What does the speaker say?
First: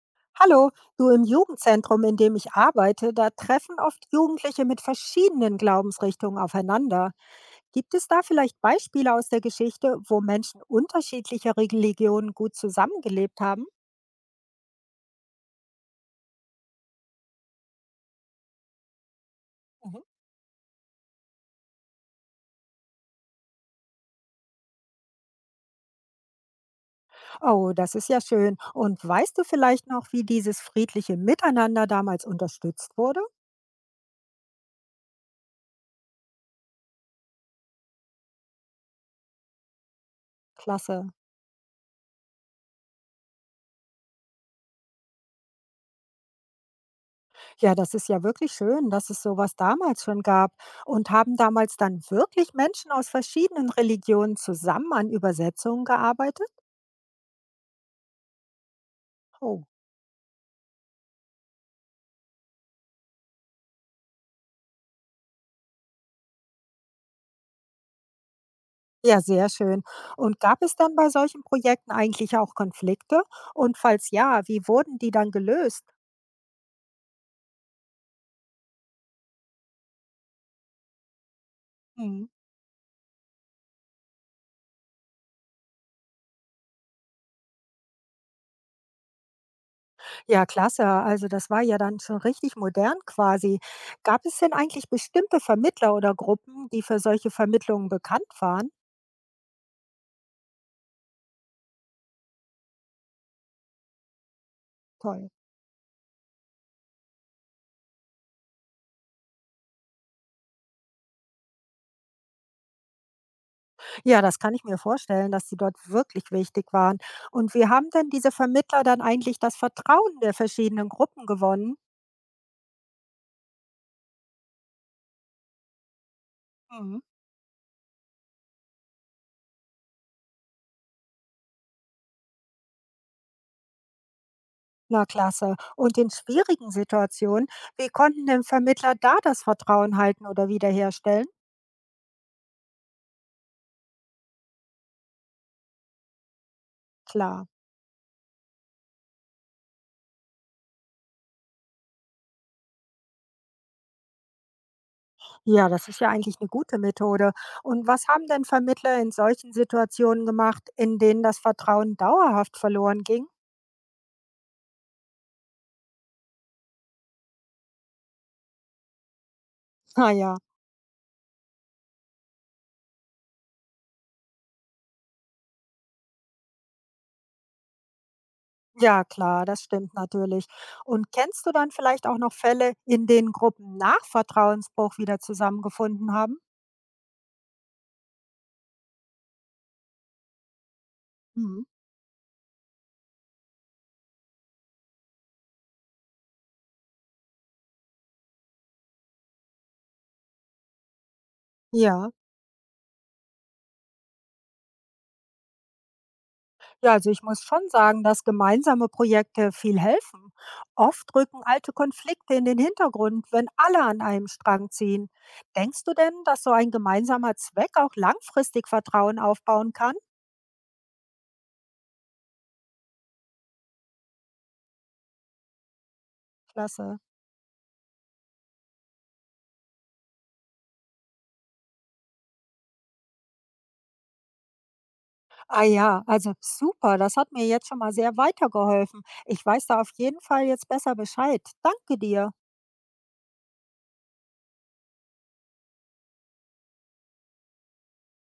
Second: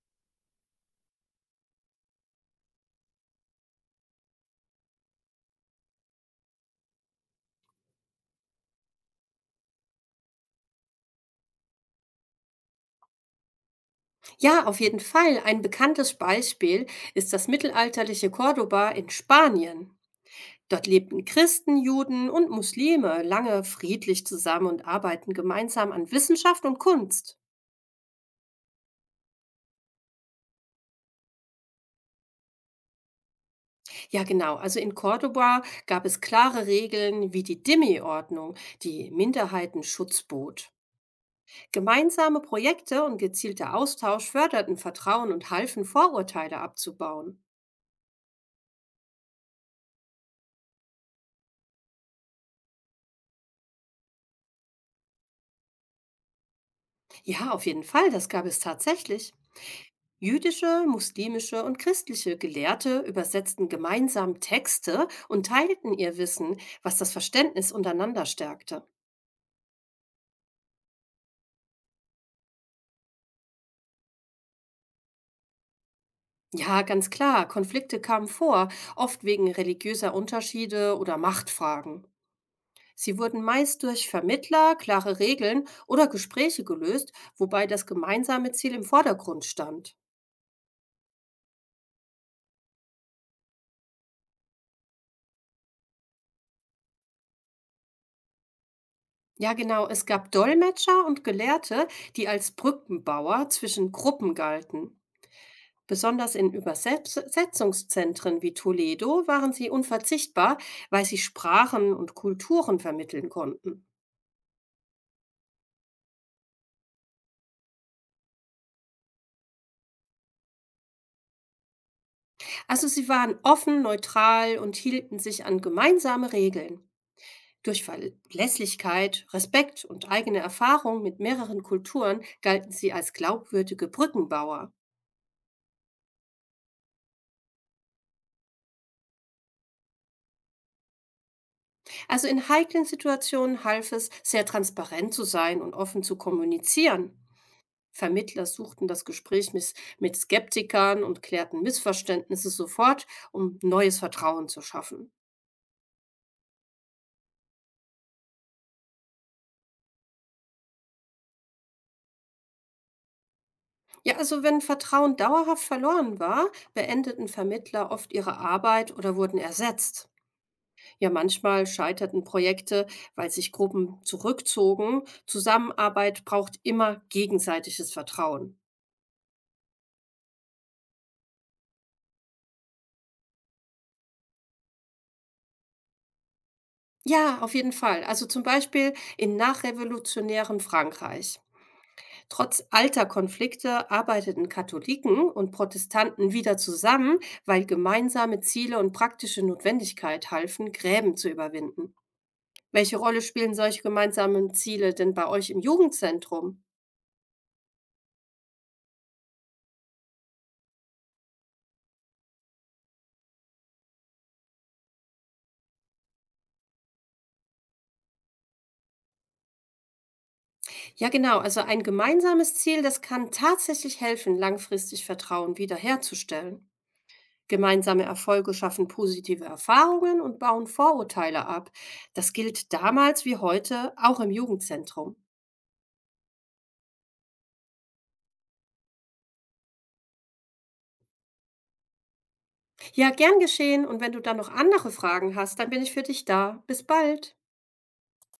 Hallo, du im Jugendzentrum, in dem ich arbeite, da treffen oft Jugendliche mit verschiedenen Glaubensrichtungen aufeinander. Gibt es da vielleicht Beispiele aus der Geschichte, wo Menschen unterschiedlicher Religionen gut zusammengelebt haben? Ja, auf jeden Fall. Ein bekanntes Beispiel ist das mittelalterliche Cordoba in Spanien. Mhm. Dort lebten Christen, Juden und Muslime lange friedlich zusammen und arbeiten gemeinsam an Wissenschaft und Kunst. Oh, das ist ja schön. Und weißt du vielleicht noch, wie dieses friedliche Miteinander damals unterstützt wurde? Ja, genau. Also in Cordoba gab es klare Regeln wie die Dhimmi-Ordnung, die Minderheitenschutz bot. Klasse. Gemeinsame Projekte und gezielter Austausch förderten Vertrauen und halfen, Vorurteile abzubauen. Ja, das ist ja wirklich schön, dass es sowas damals schon gab. Und haben damals dann wirklich Menschen aus verschiedenen Religionen zusammen an Übersetzungen gearbeitet? Ja, auf jeden Fall. Das gab es tatsächlich. Oh, Jüdische, muslimische und christliche Gelehrte übersetzten gemeinsam Texte und teilten ihr Wissen, was das Verständnis untereinander stärkte. ja, sehr schön. Und gab es dann bei solchen Projekten eigentlich auch Konflikte? Und falls ja, wie wurden die dann gelöst? Ja, ganz klar, Konflikte kamen vor, oft wegen religiöser Unterschiede oder Machtfragen. Mhm. Sie wurden meist durch Vermittler, klare Regeln oder Gespräche gelöst, wobei das gemeinsame Ziel im Vordergrund stand. Ja, klasse. Also das war ja dann schon richtig modern quasi. Gab es denn eigentlich bestimmte Vermittler oder Gruppen, die für solche Vermittlungen bekannt waren? Ja, genau, es gab Dolmetscher und Gelehrte, die als Brückenbauer zwischen Gruppen galten. Toll. Besonders in Übersetzungszentren wie Toledo waren sie unverzichtbar, weil sie Sprachen und Kulturen vermitteln konnten. Ja, das kann ich mir vorstellen, dass sie dort wirklich wichtig waren. Und wie haben denn diese Vermittler dann eigentlich das Vertrauen der verschiedenen Gruppen gewonnen? Also sie waren offen, neutral und hielten sich an gemeinsame Regeln. Mhm. Durch Verlässlichkeit, Respekt und eigene Erfahrung mit mehreren Kulturen galten sie als glaubwürdige Brückenbauer. Na klasse. Und in schwierigen Situationen, wie konnten denn Vermittler da das Vertrauen halten oder wiederherstellen? Also in heiklen Situationen half es, sehr transparent zu sein und offen zu kommunizieren. Klar. Vermittler suchten das Gespräch mis mit Skeptikern und klärten Missverständnisse sofort, um neues Vertrauen zu schaffen. Ja, das ist ja eigentlich eine gute Methode. Und was haben denn Vermittler in solchen Situationen gemacht, in denen das Vertrauen dauerhaft verloren ging? Ja, also wenn Vertrauen dauerhaft verloren war, beendeten Vermittler oft ihre Arbeit oder wurden ersetzt. Naja. Ja, Ja, manchmal scheiterten Projekte, weil sich Gruppen zurückzogen. Zusammenarbeit braucht immer gegenseitiges Vertrauen. Ja, klar, das stimmt natürlich. Und kennst du dann vielleicht auch noch Fälle, in denen Gruppen nach Vertrauensbruch wieder zusammengefunden haben? Ja, auf jeden Fall. Also zum Beispiel in nachrevolutionären Frankreich. Mhm. Trotz alter Konflikte arbeiteten Katholiken und Protestanten wieder zusammen, weil gemeinsame Ziele und praktische Notwendigkeit halfen, Gräben zu überwinden. Ja. Welche Rolle spielen solche gemeinsamen Ziele denn bei euch im Jugendzentrum? Ja, also ich muss schon sagen, dass gemeinsame Projekte viel helfen. Oft rücken alte Konflikte in den Hintergrund, wenn alle an einem Strang ziehen. Denkst du denn, dass so ein gemeinsamer Zweck auch langfristig Vertrauen aufbauen kann? Ja, genau, also ein gemeinsames Ziel, das kann tatsächlich helfen, langfristig Vertrauen wiederherzustellen. Klasse. Gemeinsame Erfolge schaffen positive Erfahrungen und bauen Vorurteile ab. Das gilt damals wie heute auch im Jugendzentrum. Ah ja, also super, das hat mir jetzt schon mal sehr weitergeholfen. Ich weiß da auf jeden Fall jetzt besser Bescheid. Danke dir. Ja, gern geschehen und wenn du dann noch andere Fragen hast, dann bin ich für dich da. Bis bald.